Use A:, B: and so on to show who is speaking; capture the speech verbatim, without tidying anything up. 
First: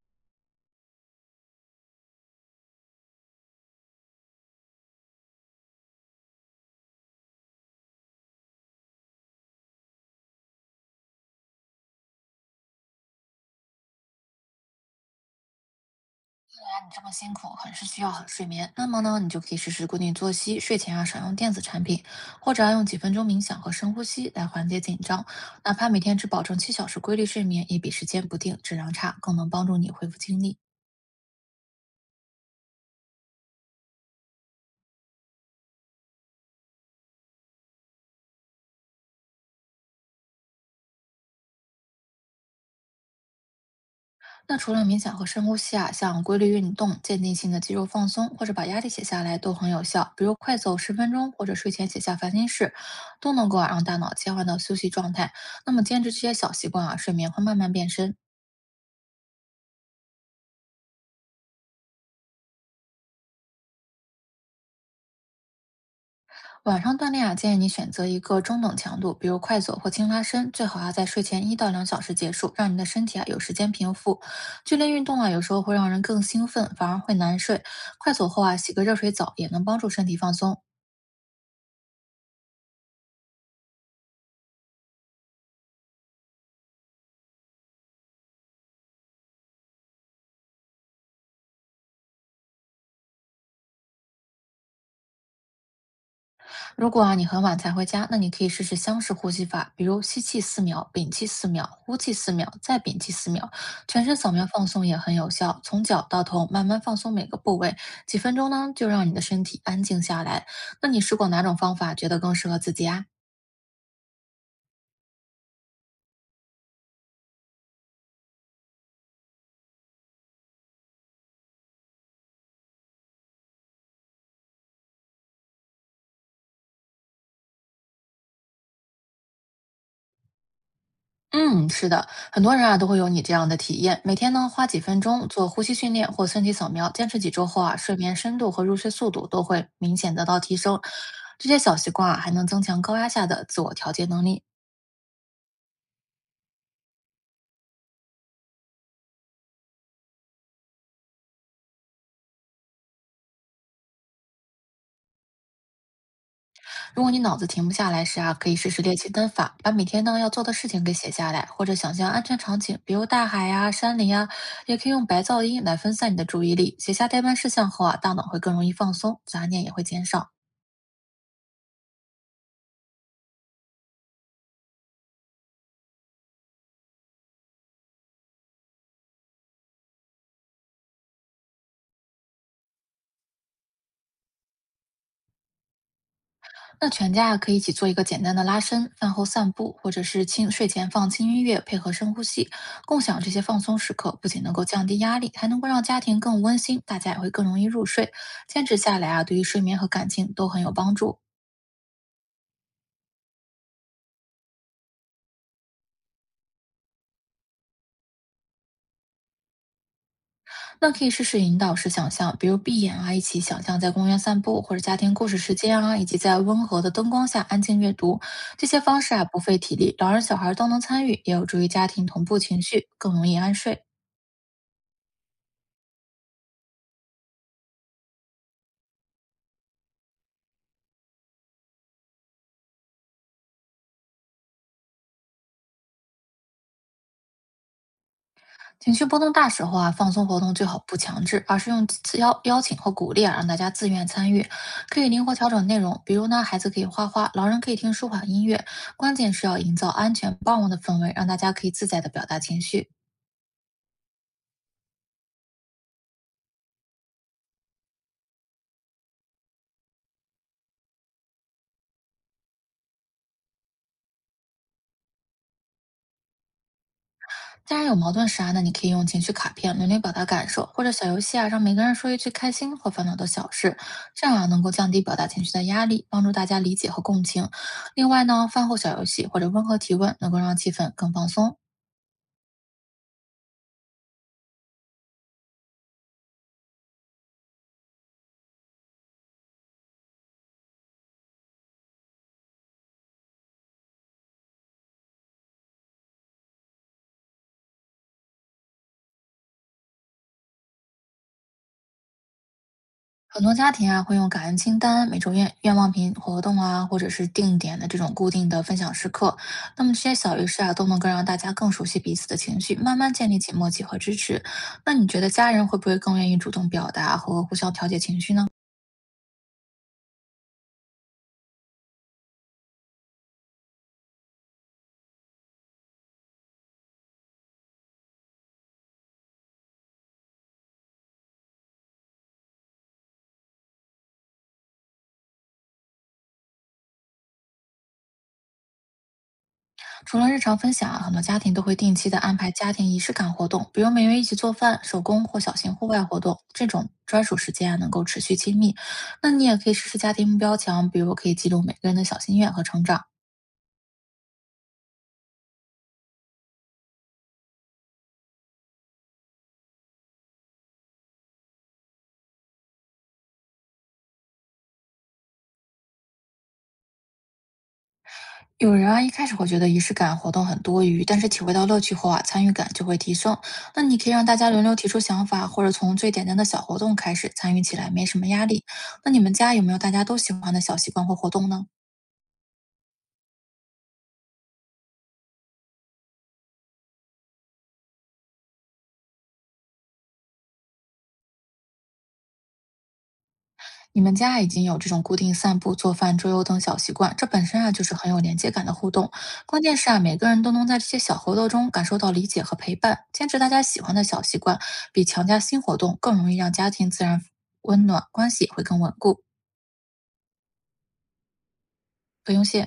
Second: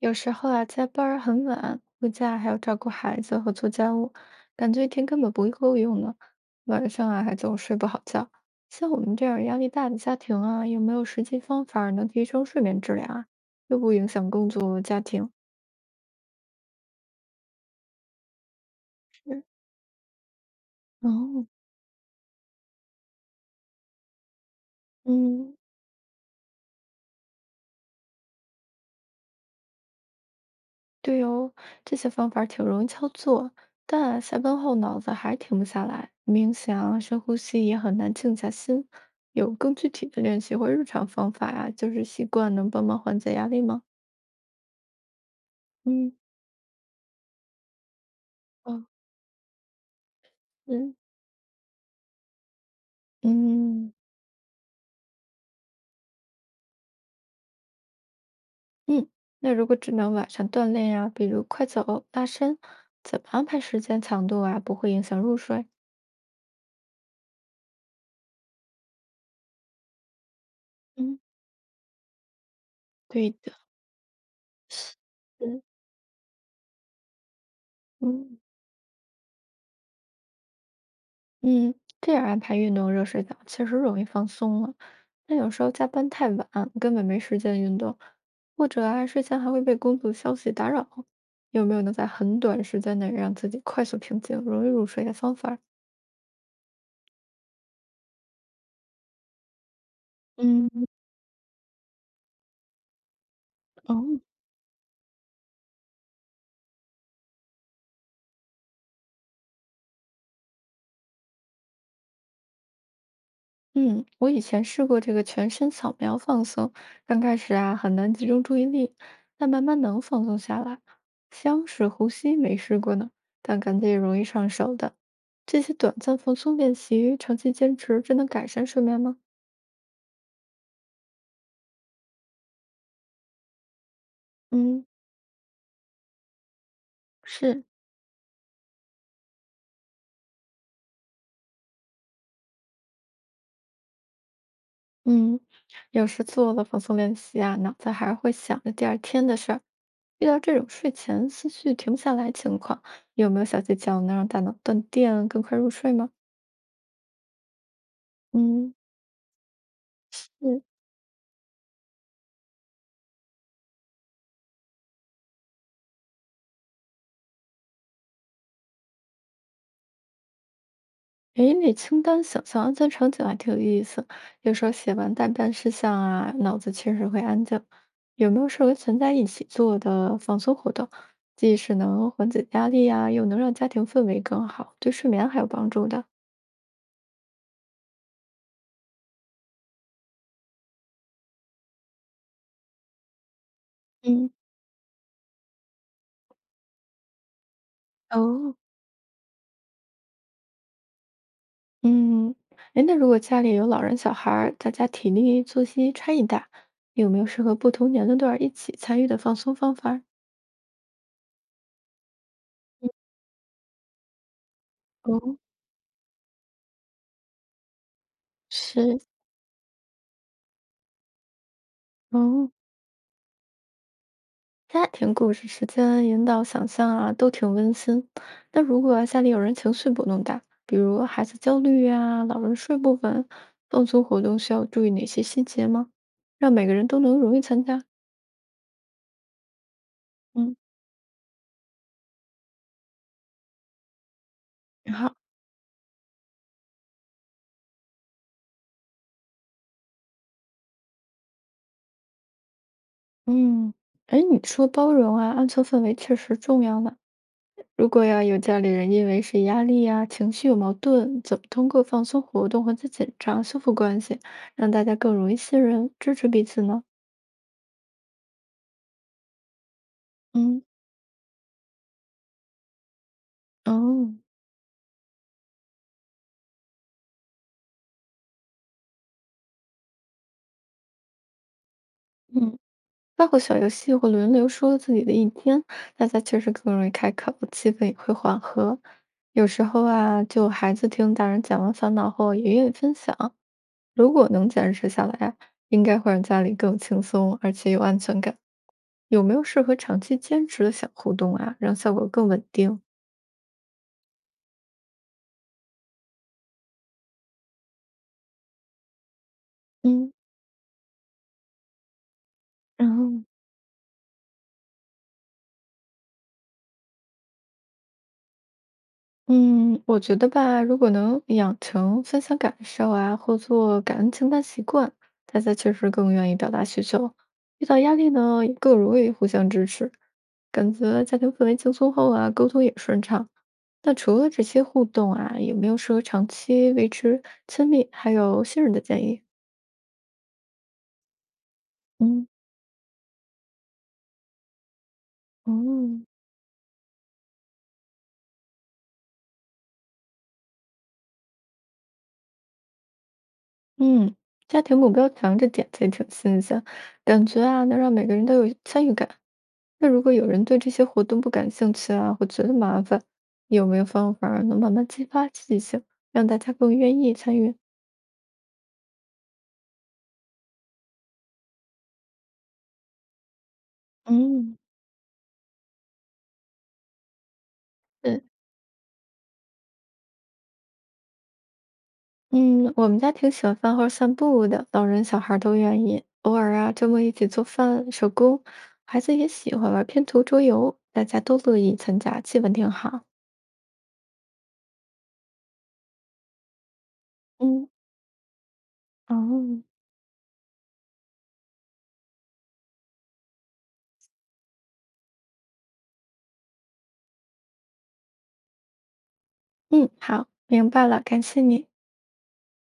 A: 有时候啊，加班儿很晚，回家还要照顾孩子和做家务，感觉一天根本不够用呢。晚上啊，还总睡不好觉。像我们这样压力大的家庭啊，有没有实际方法儿能提升睡眠质量啊？又不影响工作、家庭？
B: 这么辛苦，很是需要睡眠。那么呢，你就
A: 是，
B: 可以试试固定作息，睡前啊少用
A: 哦，
B: 电子产品，或者要用几分钟冥想和深呼吸来缓解紧张。
A: 嗯，
B: 哪怕每天只保证七小时规律睡眠，也比时间不定、质量差更能帮助你恢复精力。
A: 对哦，这些方法儿挺容易操作，但下班后脑子还停不下来，冥想、深呼吸也很难静下心。有更具体的练习或日常方法呀？就是习惯能帮忙缓解压力吗？
B: 那除了冥想和深呼吸啊，
A: 嗯，
B: 像规律运动、渐进性的肌肉放松，或者把压
A: 哦，
B: 力写下来都很有效。比如快走十
A: 嗯，
B: 分钟，或者睡前写下烦心事，都能够啊让
A: 嗯
B: 大脑切换到休息状态。那么坚持这些小习惯啊，睡眠会慢慢变深。
A: 嗯，那如果只能晚上锻炼呀、比如快走、拉伸，怎么安排时间强度啊，不会影响入睡？
B: 晚上锻炼啊，建议你选择一个中等强度，比如快走或轻拉伸，最好啊在
A: 嗯，
B: 睡前一到两小时结束，让你的身体啊
A: 对
B: 有时
A: 的，
B: 间平复。剧烈运动啊，有时候
A: 嗯。
B: 会让人更兴奋，反而会难睡。
A: 嗯
B: 快走后
A: 嗯。
B: 啊，洗个热水澡也能帮助身体放松。
A: 嗯，这样安排运动热水澡确实容易放松了。但有时候加班太晚，根本没时间运动，或者啊，睡前还会被工作消息打扰。有没有能在很短时间内让自己快速平静、容易入睡的方法儿？
B: 如果啊你很晚才回家，那你可以试试箱式呼吸法，比如吸气四
A: 嗯，
B: 秒，屏气四秒，呼气四秒，再屏气四秒，全
A: 哦，
B: 身扫描放松也很有效，从脚到头慢慢放松每个部位，几分钟呢就让你的身体安静下来。那你试过哪种方法，觉得更适合自己啊？
A: 嗯，我以前试过这个全身扫描放松，刚开始啊很难集中注意力，但慢慢能放松下来。香水呼吸没试过呢，但感觉也容易上手的。这些短暂放松练习，长期坚持，真能改善睡眠吗？
B: 嗯，是的，很多人啊都会有你这样的体验。每天呢花几
A: 嗯，
B: 分钟做呼吸训练或身体扫描，坚持几周后
A: 是，
B: 啊，睡眠深度和入睡速度都会明显得到提升。这些小习惯啊，还能增强高压下的自我调节能力。
A: 嗯，有时做了放松练习啊，脑子还是会想着第二天的事儿。遇到这种睡前思绪停不下来情况，有没有小技巧能让大脑断电，更快入睡吗？
B: 如果你脑子停不下来时啊，可以试
A: 嗯，
B: 试列清单法，把每天呢要做的
A: 嗯。
B: 事情给写下来，或者想象安全场景，比如大海呀、山林呀，也可以用白噪音来分散你的注意力。写下待办事项后啊，大脑会更容易放松，杂念也会减少。
A: 诶，那清单想象安全场景还挺有意思。有时候写完待办事项啊，脑子确实会安静。有没有适合全家一起做的放松活动？既是能缓解压力啊，又能让家庭氛围更好，对睡眠还有帮助的。
B: 那全家啊可以一起做一个简单的拉伸，饭后散步，或者是轻睡前放轻音乐，配合深呼吸，共享这些放松时刻，不
A: 嗯，
B: 仅能够降低压力，还能够让家庭更温馨，大家也会更容易入睡。
A: 哦，
B: 坚持下来啊，对于睡眠和感情都很有帮助。
A: 嗯，诶，那如果家里有老人、小孩儿，大家体力作息差异大，有没有适合不同年龄段儿一起参与的放松方法儿？
B: 那可以试试引导式想象，比如闭眼啊，一起想象在公园散步，或者家庭故事
A: 哦，
B: 时间啊，以及在温和的灯光下安静阅读。这些方
A: 是，
B: 式啊，不费体力，老人小孩都能参与，也有助于家庭同步
A: 哦。
B: 情绪，更容易安睡。
A: 家庭故事时间引导想象啊，都挺温馨。那如果啊家里有人情绪波动大，比如孩子焦虑呀、老人睡不稳，放松活动需要注意哪些细节吗？让每个人都能容易参加。
B: 情绪波动大时候啊，放松活动
A: 嗯，
B: 最好不强制，而是用自邀邀请和鼓励啊，让大家自愿参与，可以
A: 好，
B: 灵活调整内容。比如呢，孩子可以画画，老人可以听舒缓音乐，关键是要营造安全包容的氛围，让大家可以自在的表达情绪。
A: 嗯，哎，你说包容啊，安全氛围确实重要呢。如果呀有家里人因为是压力呀、情绪有矛盾，怎么通过放松活动缓解紧张、修复关系，让大家更容易信任、支持彼此呢？
B: 家人有矛盾时啊，那你可以用情绪卡片轮流表达感
A: 嗯，
B: 受，或者小游戏啊，让每个人说一句开心或烦恼的小事，
A: 哦，
B: 这样啊能够降低表达情绪的压力，帮助大家理解和共情。另外呢，饭后小游戏或者温和提问，能够让气氛更放松。
A: 嗯。包括小游戏或轮流说自己的一天，大家确实更容易开口，气氛也会缓和。有时候啊，就孩子听大人讲完烦恼后，也愿意分享。如果能坚持下来啊，应该会让家里更轻松，而且有安全感。有没有适合长期坚持的小互动啊，让效果更稳定？
B: 很多家庭啊会用感恩清单、每周愿愿望瓶活动啊，或者是定点的这种固定的分享时刻。那么这
A: 嗯，
B: 些小游戏啊，都能够让大家更熟悉彼此的情绪，
A: 然
B: 慢慢
A: 后。
B: 建立起默契和支持。那你觉得家人会不会更愿意主动表达和互相调节情绪呢？
A: 嗯，我觉得吧，如果能养成分享感受啊，或做感恩清单习惯，大家确实更愿意表达需求，遇到压力呢，也更容易互相支持，感觉家庭氛围轻松后啊，沟通也顺畅。那除了这些互动啊，有没有适合长期维持亲密还有信任的建议？
B: 除了日常分享啊，很多家庭都会定期的
A: 嗯，
B: 安排家庭仪式感活动，比如每月一起做饭、手工或小型户
A: 哦，
B: 外活动。这种专属时间啊，能够持续亲密。那你也可以试试家庭目标墙，比如可以记录每个人的小心愿和成长。
A: 嗯，家庭目标墙这点子也挺新鲜，感觉啊，能让每个人都有参与感。那如果有人对这些活动不感兴趣啊，或觉得麻烦，有没有方法儿能慢慢激发积极性，让大家更愿意参与？
B: 有人啊，一开始会觉得仪式感活动很多余，但是体会到乐趣后啊，参与感就会提升。那你可以让大家
A: 嗯，
B: 轮流提出想法，或者从最简单的小活动开始，参与起来没什
A: 嗯
B: 么压力。那你们家有没有大家都喜欢的小习惯或活动呢？
A: 嗯，我们家挺喜欢饭后散步的，老人小孩儿都愿意。偶尔啊，周末一起做饭、手工，孩子也喜欢玩拼图、桌游，大家都乐意参加，气氛挺好。
B: 你们家已经有这种固定散步、做饭、桌游等小习惯，这本身
A: 嗯
B: 啊就是很有连接感的互动。关
A: 哦，
B: 键是啊，每个人都能在这些小活动中感受到理解和陪伴。坚持大家喜欢的小习惯，比强加新活动更容易让家庭自然温暖，关系也会更稳固。
A: 嗯，好，明白了，感谢你。
B: 不用谢。